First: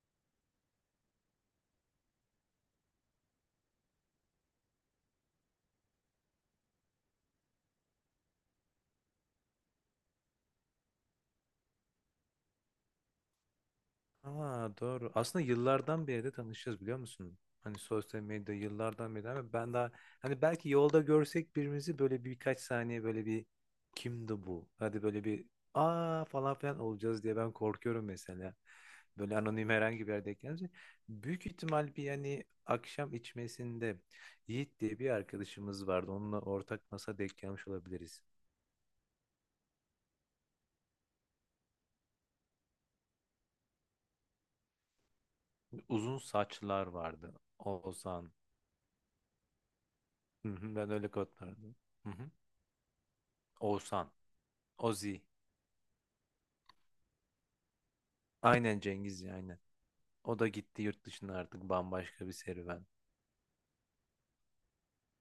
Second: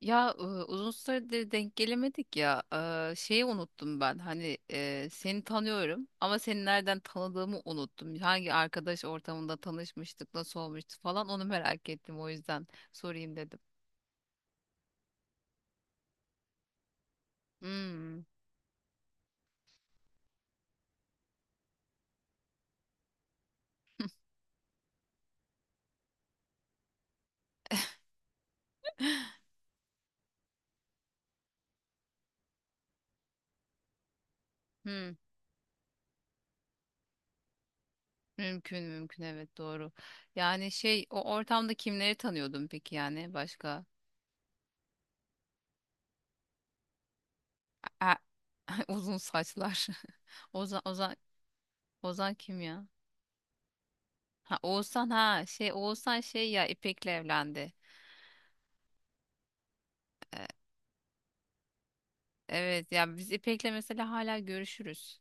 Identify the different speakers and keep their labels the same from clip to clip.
Speaker 1: Ya, uzun süredir denk gelemedik ya. Şeyi unuttum ben. Hani seni tanıyorum ama seni nereden tanıdığımı unuttum. Hangi arkadaş ortamında tanışmıştık, nasıl olmuştu falan onu merak ettim. O yüzden sorayım dedim.
Speaker 2: Aa, doğru. Aslında yıllardan beri de tanışıyoruz biliyor musun? Hani
Speaker 1: Hmm.
Speaker 2: sosyal medya yıllardan beri ama ben daha hani belki yolda görsek birimizi böyle birkaç saniye böyle bir kimdi bu? Hadi böyle bir aa falan filan olacağız diye ben korkuyorum mesela. Böyle anonim herhangi bir yerde gelince. Büyük ihtimal bir yani akşam içmesinde Yiğit diye
Speaker 1: Hmm.
Speaker 2: bir arkadaşımız vardı. Onunla ortak masa denk gelmiş olabiliriz.
Speaker 1: Mümkün, mümkün, evet, doğru. Yani şey, o ortamda kimleri tanıyordun peki, yani başka?
Speaker 2: Uzun saçlar vardı.
Speaker 1: E,
Speaker 2: Oğuzhan.
Speaker 1: uzun saçlar.
Speaker 2: Hı hı,
Speaker 1: Ozan,
Speaker 2: ben öyle
Speaker 1: Ozan,
Speaker 2: kodlardım. Hı hı.
Speaker 1: Ozan kim ya?
Speaker 2: Oğuzhan.
Speaker 1: Ha, Oğuzhan.
Speaker 2: Ozi.
Speaker 1: Ha, şey, Oğuzhan, şey ya, İpek'le evlendi.
Speaker 2: Aynen Cengiz ya aynen. O da gitti yurt dışına artık bambaşka bir serüven.
Speaker 1: Evet ya, biz İpek'le mesela hala görüşürüz.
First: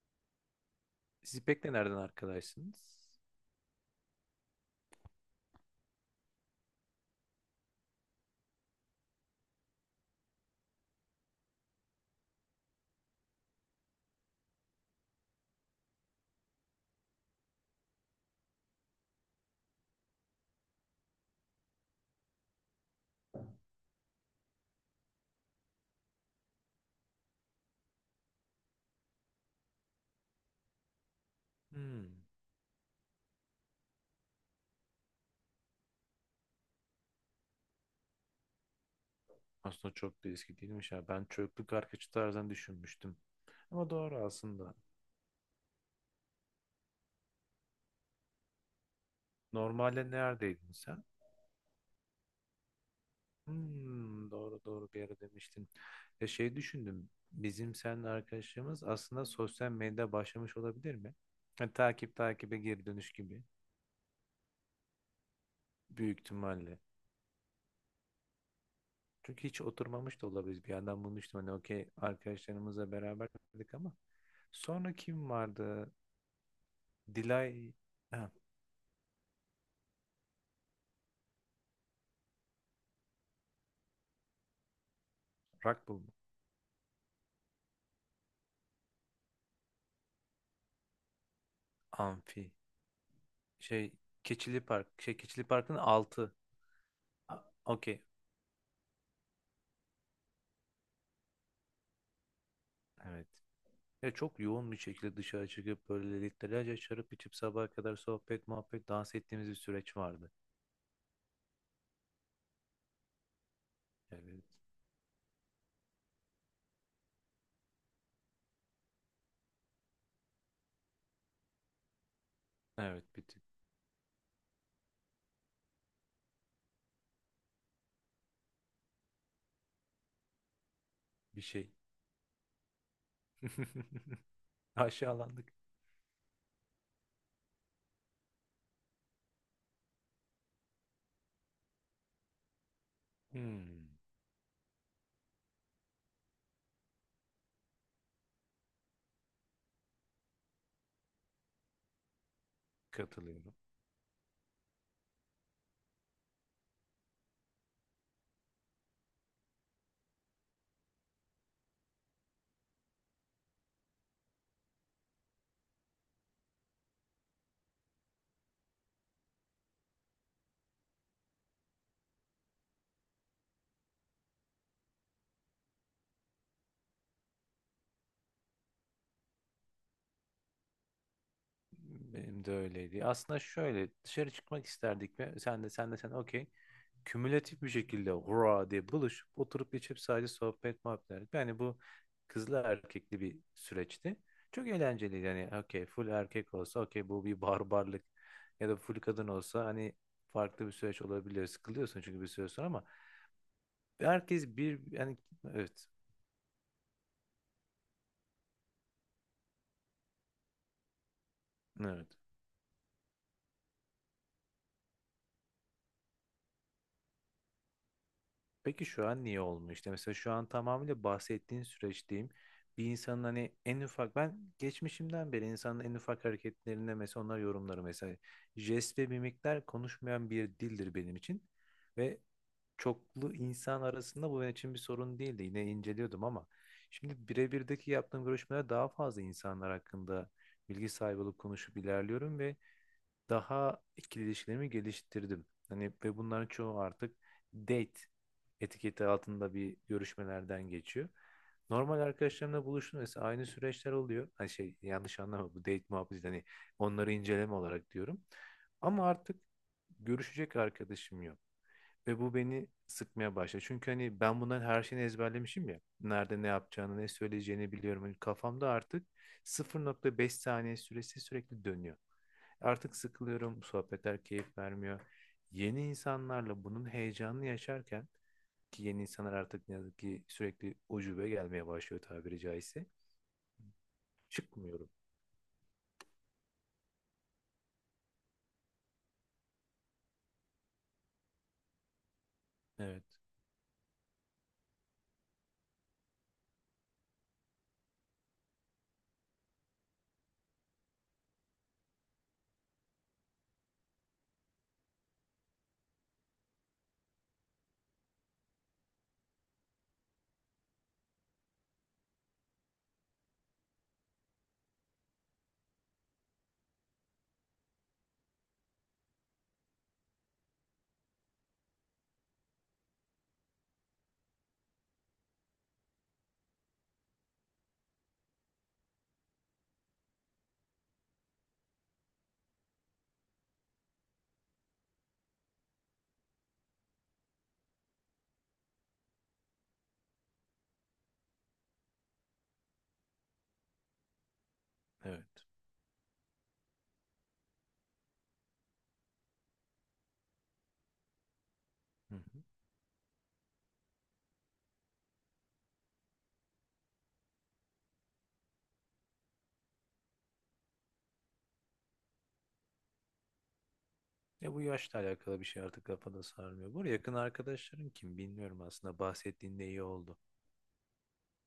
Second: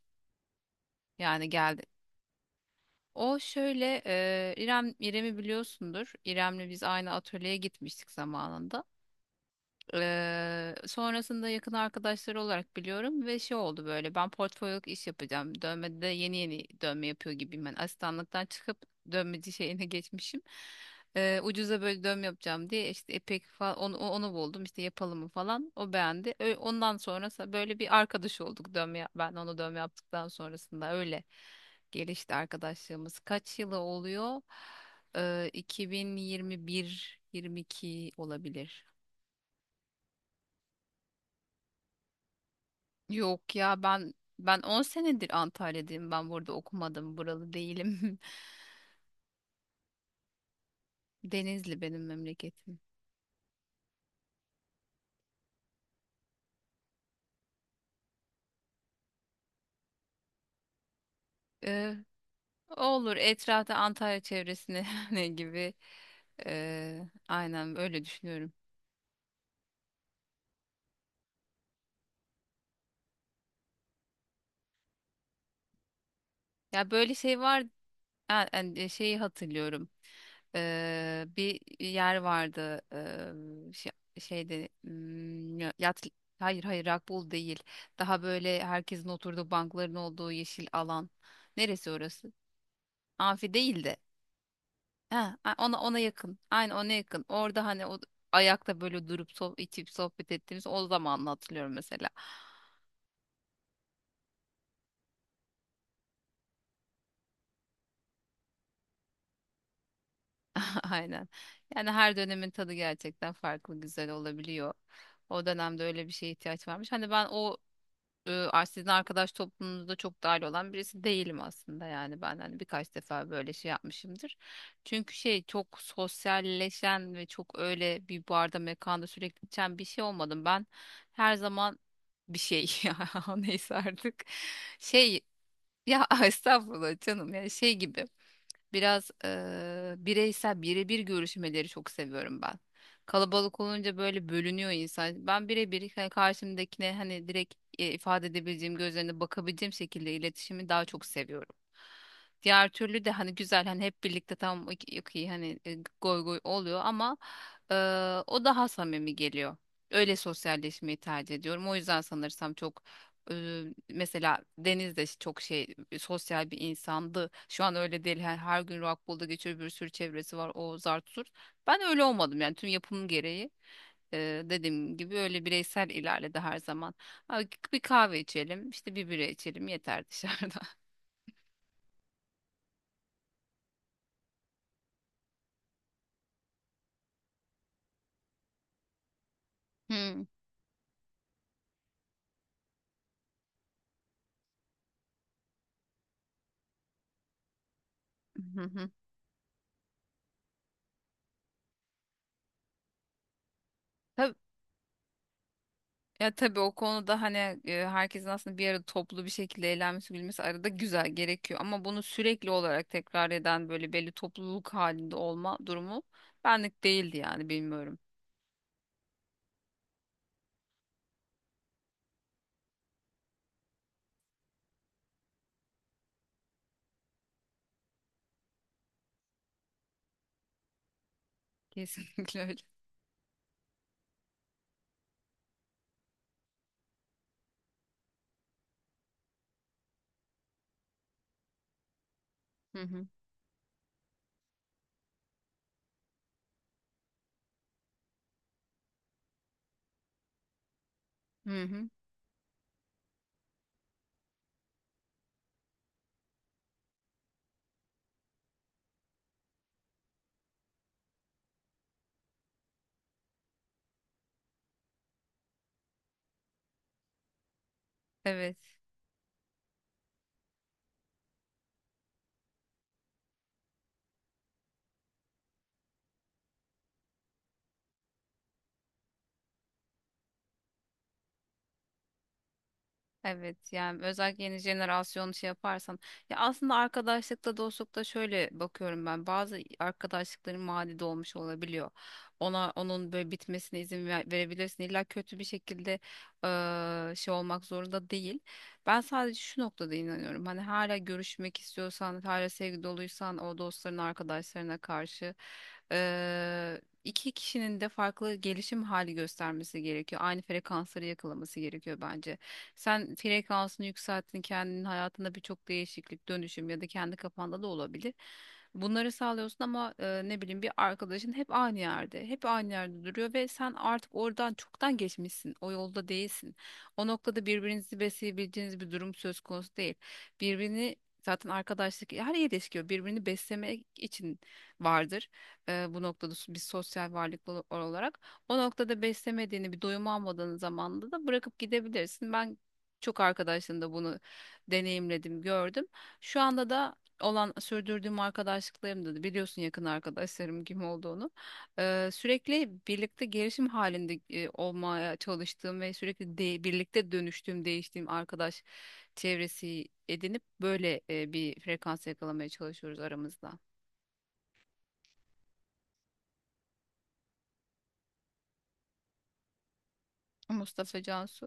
Speaker 2: Siz
Speaker 1: Yani
Speaker 2: pek de
Speaker 1: geldi.
Speaker 2: nereden arkadaşsınız?
Speaker 1: O şöyle, İrem'i biliyorsundur. İrem'le biz aynı atölyeye gitmiştik zamanında. Sonrasında yakın arkadaşları olarak biliyorum ve şey oldu, böyle ben portfolyoluk iş yapacağım. Dövmede de yeni yeni dövme yapıyor gibiyim ben. Asistanlıktan çıkıp dövmeci şeyine geçmişim. Ucuza böyle dövme yapacağım diye işte epek falan, onu buldum işte, yapalım mı falan. O beğendi. Ondan sonra böyle bir arkadaş olduk, ben onu dövme yaptıktan sonrasında öyle
Speaker 2: Hmm.
Speaker 1: gelişti arkadaşlığımız. Kaç yılı oluyor? 2021, 22 olabilir.
Speaker 2: Aslında çok da eski değilmiş ya. Ben çocukluk arkadaşı tarzından düşünmüştüm.
Speaker 1: Yok ya,
Speaker 2: Ama
Speaker 1: ben
Speaker 2: doğru
Speaker 1: ben
Speaker 2: aslında.
Speaker 1: 10 senedir Antalya'dayım. Ben burada okumadım. Buralı değilim.
Speaker 2: Normalde neredeydin sen?
Speaker 1: Denizli benim memleketim.
Speaker 2: Hmm, doğru doğru bir ara demiştin. Ya şey düşündüm. Bizim seninle arkadaşlığımız aslında sosyal medyada başlamış olabilir mi? Yani
Speaker 1: Ee,
Speaker 2: takip takibe geri dönüş
Speaker 1: olur,
Speaker 2: gibi.
Speaker 1: etrafta Antalya çevresine ne gibi.
Speaker 2: Büyük ihtimalle.
Speaker 1: Ee, aynen öyle düşünüyorum.
Speaker 2: Çünkü hiç oturmamış da olabiliriz. Bir yandan bunu düşündüm. Hani okey arkadaşlarımızla beraber dedik ama sonra kim vardı?
Speaker 1: Ya böyle şey var.
Speaker 2: Dilay ha,
Speaker 1: Ha, hani, şeyi hatırlıyorum. Bir yer vardı. Şey, şeyde,
Speaker 2: Rockpool
Speaker 1: yat.
Speaker 2: mu?
Speaker 1: Hayır, hayır, rakbul değil. Daha böyle herkesin oturduğu bankların olduğu yeşil alan. Neresi orası?
Speaker 2: Amfi
Speaker 1: Amfi değil
Speaker 2: şey
Speaker 1: de.
Speaker 2: Keçili Park şey
Speaker 1: Ha,
Speaker 2: Keçili Park'ın
Speaker 1: ona
Speaker 2: altı.
Speaker 1: yakın. Aynı ona yakın.
Speaker 2: A-
Speaker 1: Orada hani o
Speaker 2: Okey.
Speaker 1: ayakta böyle durup sohbet, içip sohbet ettiğimiz o zaman hatırlıyorum mesela.
Speaker 2: Evet. Ya çok yoğun bir şekilde dışarı çıkıp böyle litrelerce şarap içip sabaha kadar sohbet, muhabbet, dans ettiğimiz bir süreç vardı.
Speaker 1: Aynen. Yani her dönemin tadı gerçekten farklı güzel
Speaker 2: Evet.
Speaker 1: olabiliyor. O dönemde öyle bir şeye ihtiyaç varmış. Hani ben o, sizin arkadaş toplumunuza çok dahil olan birisi değilim aslında, yani ben hani birkaç
Speaker 2: Evet bir
Speaker 1: defa
Speaker 2: tık
Speaker 1: böyle şey yapmışımdır. Çünkü şey çok sosyalleşen ve çok öyle bir barda mekanda sürekli içen bir şey olmadım. Ben her
Speaker 2: bir şey.
Speaker 1: zaman bir şey ya neyse artık, şey,
Speaker 2: Aşağılandık.
Speaker 1: ya estağfurullah canım, yani şey gibi. Biraz bireysel, birebir görüşmeleri çok seviyorum ben. Kalabalık
Speaker 2: Hmm,
Speaker 1: olunca böyle bölünüyor insan. Ben birebir, hani karşımdakine, hani direkt ifade edebileceğim, gözlerine bakabileceğim şekilde iletişimi daha çok seviyorum. Diğer türlü de hani
Speaker 2: katılıyorum.
Speaker 1: güzel, hani hep birlikte tam iyi, hani goy goy oluyor ama eee, o daha samimi geliyor. Öyle sosyalleşmeyi tercih ediyorum. O yüzden sanırsam çok, e, mesela Deniz de çok şey, sosyal bir insandı. Şu an öyle değil. Her gün Rockpool'da geçiyor, bir sürü çevresi var. O zart zurt. Ben öyle olmadım yani, tüm yapım gereği. Dediğim gibi öyle bireysel ilerledi her zaman. Ha, bir kahve içelim, işte bir bira içelim yeter dışarıda.
Speaker 2: Benim de öyleydi. Aslında şöyle dışarı çıkmak isterdik ve sen okey. Kümülatif bir şekilde hurra diye buluşup oturup içip sadece sohbet muhabbet ederdik. Yani bu kızlı erkekli bir süreçti. Çok eğlenceliydi. Yani okey full erkek olsa okey bu bir barbarlık ya da
Speaker 1: Hmm.
Speaker 2: full kadın olsa hani farklı bir süreç olabiliyor. Sıkılıyorsun çünkü bir süre sonra ama herkes bir yani evet.
Speaker 1: Ya tabii o konuda hani herkesin aslında bir arada toplu bir şekilde eğlenmesi, gülmesi arada güzel gerekiyor. Ama bunu
Speaker 2: Evet.
Speaker 1: sürekli olarak tekrar eden böyle belli topluluk halinde olma durumu benlik değildi yani, bilmiyorum.
Speaker 2: Peki şu an niye olmuyor? İşte mesela şu an tamamıyla bahsettiğin süreçteyim. Bir insanın hani en ufak ben geçmişimden beri insanın en ufak hareketlerinde mesela onlar yorumları mesela jest ve mimikler konuşmayan bir dildir benim için ve
Speaker 1: Kesinlikle öyle.
Speaker 2: çoklu insan arasında bu benim için bir sorun değildi. Yine inceliyordum ama şimdi birebirdeki yaptığım görüşmeler daha fazla insanlar hakkında bilgi sahibi olup konuşup ilerliyorum ve
Speaker 1: Hı hı.
Speaker 2: daha ikili ilişkilerimi geliştirdim. Hani ve bunların çoğu artık date etiketi altında bir görüşmelerden geçiyor.
Speaker 1: Hı hı.
Speaker 2: Normal arkadaşlarımla buluştum mesela aynı süreçler oluyor. Hani şey yanlış anlama bu date muhabbeti hani onları inceleme olarak diyorum. Ama artık görüşecek arkadaşım yok. Ve bu beni sıkmaya başladı. Çünkü hani ben bunların her şeyini ezberlemişim ya. Nerede ne yapacağını, ne söyleyeceğini biliyorum. Hani
Speaker 1: Evet.
Speaker 2: kafamda artık 0,5 saniye süresi sürekli dönüyor. Artık sıkılıyorum, bu sohbetler keyif vermiyor. Yeni insanlarla bunun heyecanını yaşarken ki yeni insanlar artık ne yazık ki sürekli ucube gelmeye başlıyor tabiri caizse.
Speaker 1: Evet, yani özellikle yeni
Speaker 2: Çıkmıyorum.
Speaker 1: jenerasyon şey yaparsan, ya, aslında arkadaşlıkta, dostlukta şöyle bakıyorum ben. Bazı arkadaşlıkların maddi de olabiliyor. Ona,
Speaker 2: Evet,
Speaker 1: onun böyle bitmesine verebilirsin, illa kötü bir şekilde şey olmak zorunda değil. Ben sadece şu noktada inanıyorum, hani hala görüşmek istiyorsan, hala sevgi doluysan o dostların arkadaşlarına karşı, iki kişinin de farklı gelişim hali göstermesi gerekiyor, aynı frekansları yakalaması gerekiyor bence. Sen frekansını yükselttin, kendinin hayatında birçok değişiklik, dönüşüm, ya da kendi kafanda da olabilir. Bunları sağlıyorsun ama ne bileyim, bir arkadaşın hep aynı yerde, hep aynı yerde duruyor ve sen artık oradan çoktan geçmişsin, o yolda değilsin. O noktada birbirinizi besleyebileceğiniz bir durum söz konusu değil. Birbirini Zaten arkadaşlık, her ilişki birbirini beslemek için vardır. Bu noktada bir sosyal varlık olarak. O noktada beslemediğini, bir doyum almadığın zamanda da bırakıp gidebilirsin. Ben çok arkadaşın da bunu deneyimledim,
Speaker 2: evet.
Speaker 1: gördüm. Şu anda da olan sürdürdüğüm arkadaşlıklarımda da biliyorsun yakın arkadaşlarım kim olduğunu.
Speaker 2: Hı hı.
Speaker 1: Sürekli birlikte gelişim halinde olmaya çalıştığım ve sürekli birlikte dönüştüğüm, değiştiğim arkadaş çevresi edinip böyle, bir frekans yakalamaya çalışıyoruz aramızda.
Speaker 2: Ya bu yaşla alakalı bir şey artık kafada sarmıyor. Bu arada yakın arkadaşların kim bilmiyorum aslında bahsettiğinde iyi oldu.
Speaker 1: Mustafa, Cansu.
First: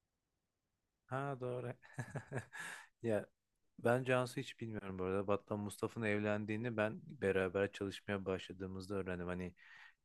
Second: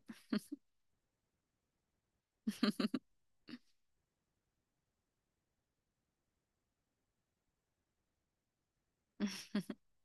Speaker 2: Ha doğru. Ya ben Cansu hiç bilmiyorum bu arada. Battal Mustafa'nın evlendiğini ben beraber çalışmaya başladığımızda öğrendim. Hani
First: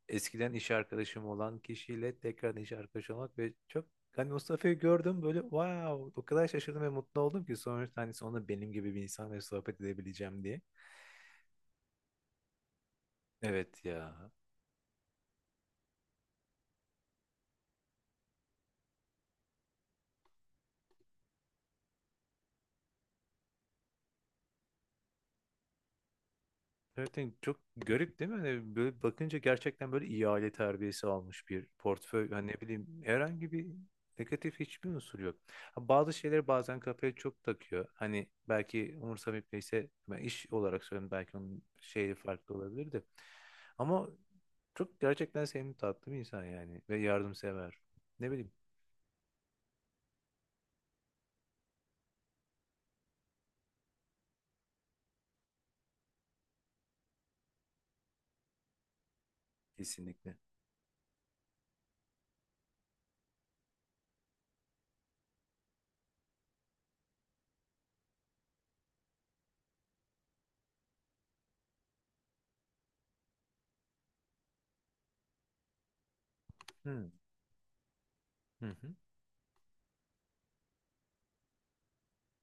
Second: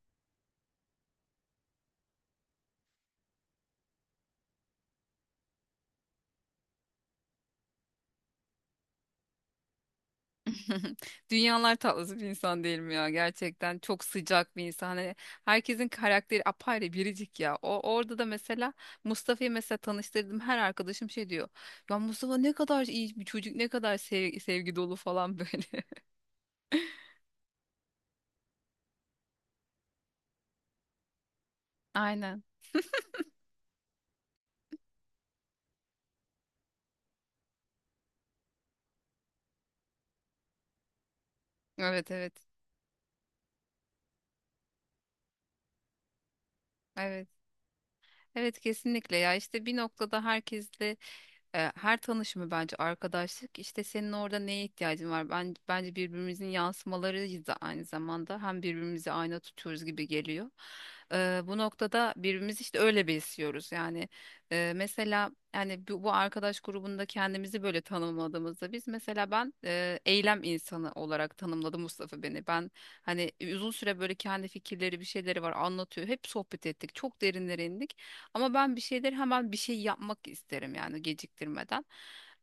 Speaker 2: eskiden iş arkadaşım olan kişiyle tekrar iş arkadaşı olmak ve çok hani Mustafa'yı gördüm böyle wow o kadar şaşırdım ve mutlu oldum ki sonuçta hani sonunda benim gibi bir insanla sohbet edebileceğim diye.
Speaker 1: Dünyalar tatlısı bir insan değilim ya, gerçekten
Speaker 2: Evet
Speaker 1: çok
Speaker 2: ya.
Speaker 1: sıcak bir insan, hani herkesin karakteri apayrı, biricik ya. O orada da mesela Mustafa'yı mesela tanıştırdım, her arkadaşım şey diyor: ya Mustafa ne kadar iyi bir çocuk, ne kadar sevgi dolu falan böyle.
Speaker 2: Gerçekten çok garip değil mi? Hani böyle bakınca gerçekten böyle iyi aile terbiyesi almış bir portföy.
Speaker 1: Aynen.
Speaker 2: Hani ne bileyim herhangi bir negatif hiçbir unsur yok. Ha, bazı şeyleri bazen kafaya çok takıyor. Hani belki umursamayıp neyse ben iş olarak söylüyorum belki onun
Speaker 1: Evet,
Speaker 2: şeyi
Speaker 1: evet,
Speaker 2: farklı olabilir de. Ama çok gerçekten sevimli tatlı bir insan yani ve
Speaker 1: evet,
Speaker 2: yardımsever. Ne bileyim.
Speaker 1: evet, kesinlikle ya, işte bir noktada herkesle, her tanışımı bence arkadaşlık, işte senin orada neye ihtiyacın var, ben bence birbirimizin yansımalarıyız da aynı zamanda, hem birbirimizi ayna tutuyoruz gibi
Speaker 2: Kesinlikle.
Speaker 1: geliyor. Bu noktada birbirimizi işte öyle besliyoruz yani, mesela yani bu arkadaş grubunda kendimizi böyle tanımladığımızda, biz mesela, ben eylem insanı olarak tanımladı Mustafa beni. Ben hani uzun süre böyle kendi fikirleri, bir şeyleri var, anlatıyor, hep sohbet ettik,
Speaker 2: Hı
Speaker 1: çok derinlere indik ama
Speaker 2: hı
Speaker 1: ben bir
Speaker 2: hı.
Speaker 1: şeyleri hemen bir şey yapmak isterim yani, geciktirmeden.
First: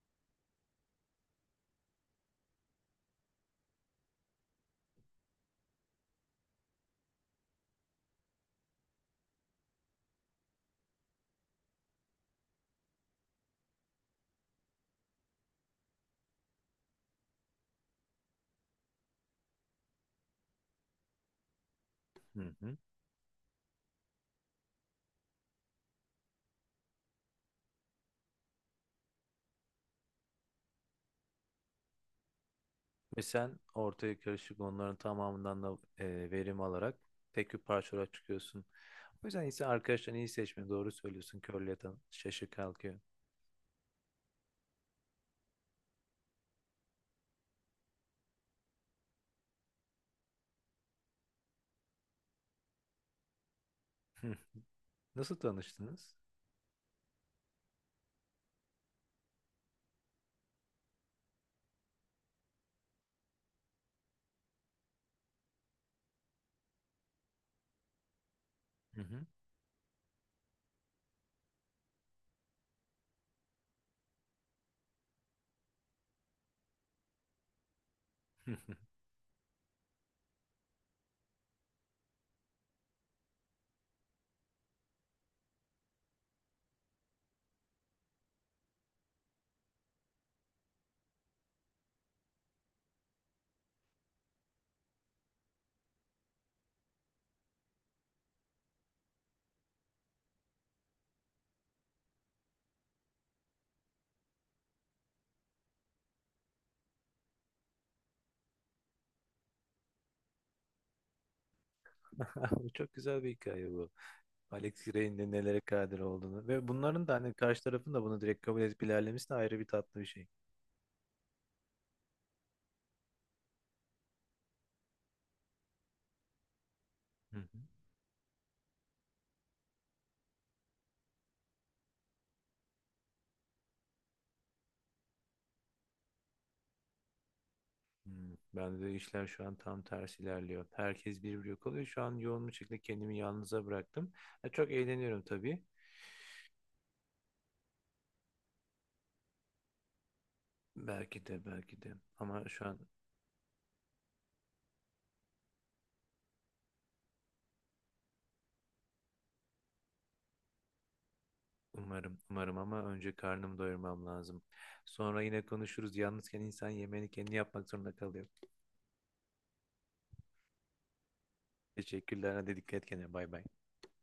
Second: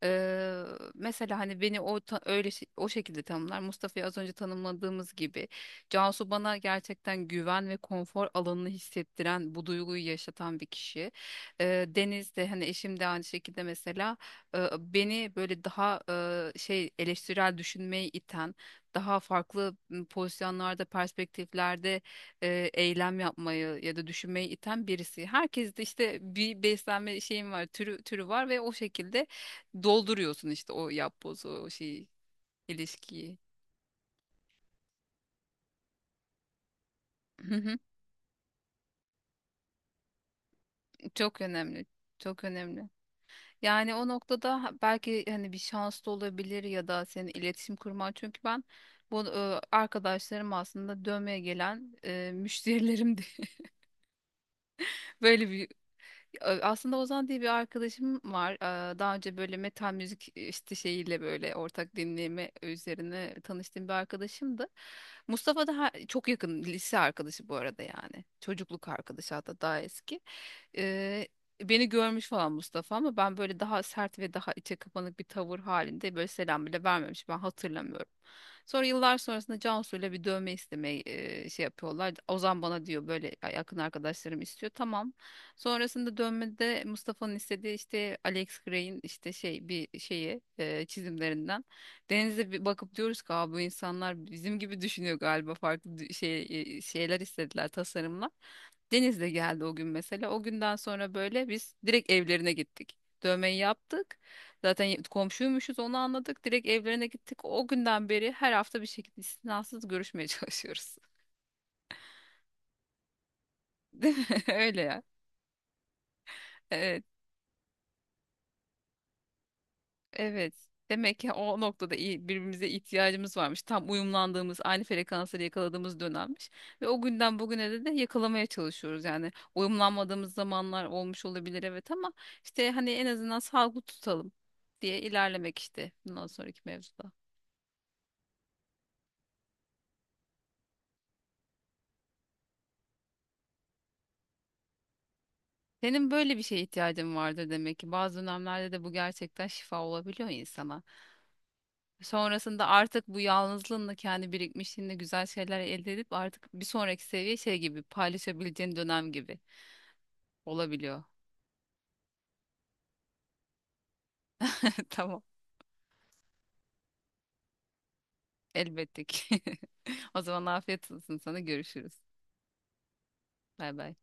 Speaker 1: Ee, Mesela hani beni o öyle o şekilde tanımlar. Mustafa'yı az önce tanımladığımız gibi, Cansu bana gerçekten güven ve konfor alanını hissettiren, bu duyguyu yaşatan bir kişi. Deniz de, hani eşim de aynı şekilde, mesela beni böyle daha şey, eleştirel düşünmeyi iten, daha farklı pozisyonlarda, perspektiflerde
Speaker 2: Hı.
Speaker 1: eylem yapmayı ya da düşünmeyi iten birisi. Herkes de işte bir beslenme şeyim var, türü türü var ve o şekilde dolduruyorsun işte o yapbozu, o şeyi,
Speaker 2: Ve
Speaker 1: ilişkiyi.
Speaker 2: sen ortaya karışık onların tamamından da verim alarak tek
Speaker 1: Hı
Speaker 2: bir
Speaker 1: hı.
Speaker 2: parçalara çıkıyorsun. O yüzden ise arkadaşlarını iyi seçme. Doğru söylüyorsun.
Speaker 1: Çok
Speaker 2: Körle
Speaker 1: önemli.
Speaker 2: yatan
Speaker 1: Çok
Speaker 2: şaşı
Speaker 1: önemli.
Speaker 2: kalkıyor.
Speaker 1: Yani o noktada belki hani bir şans da olabilir ya da senin iletişim kurman. Çünkü ben bu, arkadaşlarım aslında dövmeye gelen müşterilerimdi.
Speaker 2: Hı. Nasıl
Speaker 1: Böyle bir
Speaker 2: tanıştınız?
Speaker 1: Aslında Ozan diye bir arkadaşım var. Aa, daha önce böyle metal müzik işte şeyiyle, böyle ortak dinleme üzerine tanıştığım bir arkadaşımdı. Mustafa da çok yakın lise arkadaşı, bu arada yani. Çocukluk
Speaker 2: Hı hı.
Speaker 1: arkadaşı, hatta daha eski. Ee, Beni görmüş falan Mustafa ama ben böyle daha sert ve daha içe kapanık bir tavır halinde böyle selam bile vermemiş. Ben hatırlamıyorum. Sonra yıllar sonrasında Cansu'yla bir dövme istemeye şey yapıyorlar. Ozan bana diyor böyle, yakın arkadaşlarım istiyor. Tamam. Sonrasında dönmede Mustafa'nın istediği işte Alex Gray'in işte şey bir şeyi, çizimlerinden denize bir bakıp diyoruz ki: "Aa, bu insanlar bizim gibi düşünüyor galiba, farklı şey, şeyler istediler, tasarımlar." Deniz de geldi o gün mesela. O günden sonra böyle biz direkt evlerine gittik. Dövmeyi yaptık. Zaten komşuymuşuz, onu anladık. Direkt evlerine gittik. O günden beri her hafta bir şekilde istinasız görüşmeye çalışıyoruz.
Speaker 2: Bu çok güzel bir hikaye bu.
Speaker 1: Değil mi? Öyle
Speaker 2: Alex
Speaker 1: ya.
Speaker 2: Gray'in de nelere kadir olduğunu ve
Speaker 1: Ee,
Speaker 2: bunların da hani karşı tarafın da bunu direkt kabul edip ilerlemesi de ayrı bir tatlı bir şey.
Speaker 1: Evet. Demek ki o noktada birbirimize ihtiyacımız varmış. Tam uyumlandığımız, aynı frekansları yakaladığımız dönemmiş. Ve o günden
Speaker 2: Hı hı.
Speaker 1: bugüne de yakalamaya çalışıyoruz. Yani uyumlanmadığımız zamanlar olmuş olabilir evet, ama işte hani en azından sağlıklı tutalım diye ilerlemek işte, bundan sonraki mevzuda.
Speaker 2: Hmm, bende de işler şu an tam tersi ilerliyor. Herkes birbiri yok oluyor. Şu an yoğun bir şekilde kendimi yalnıza bıraktım. Ya çok eğleniyorum tabii.
Speaker 1: Senin böyle bir şeye ihtiyacın vardır demek ki. Bazı dönemlerde de bu gerçekten şifa olabiliyor insana.
Speaker 2: Belki de belki de ama
Speaker 1: Sonrasında
Speaker 2: şu an
Speaker 1: artık bu yalnızlığınla, kendi birikmişliğinle güzel şeyler elde edip artık bir sonraki seviye şey gibi paylaşabileceğin dönem gibi olabiliyor.
Speaker 2: umarım umarım ama önce karnımı doyurmam lazım.
Speaker 1: Tamam.
Speaker 2: Sonra yine konuşuruz. Yalnızken insan yemeğini kendi yapmak zorunda kalıyor.
Speaker 1: Elbette ki. O zaman afiyet olsun sana, görüşürüz.
Speaker 2: Teşekkürler. Hadi dikkat et kendine. Bay bay.
Speaker 1: Bay bay.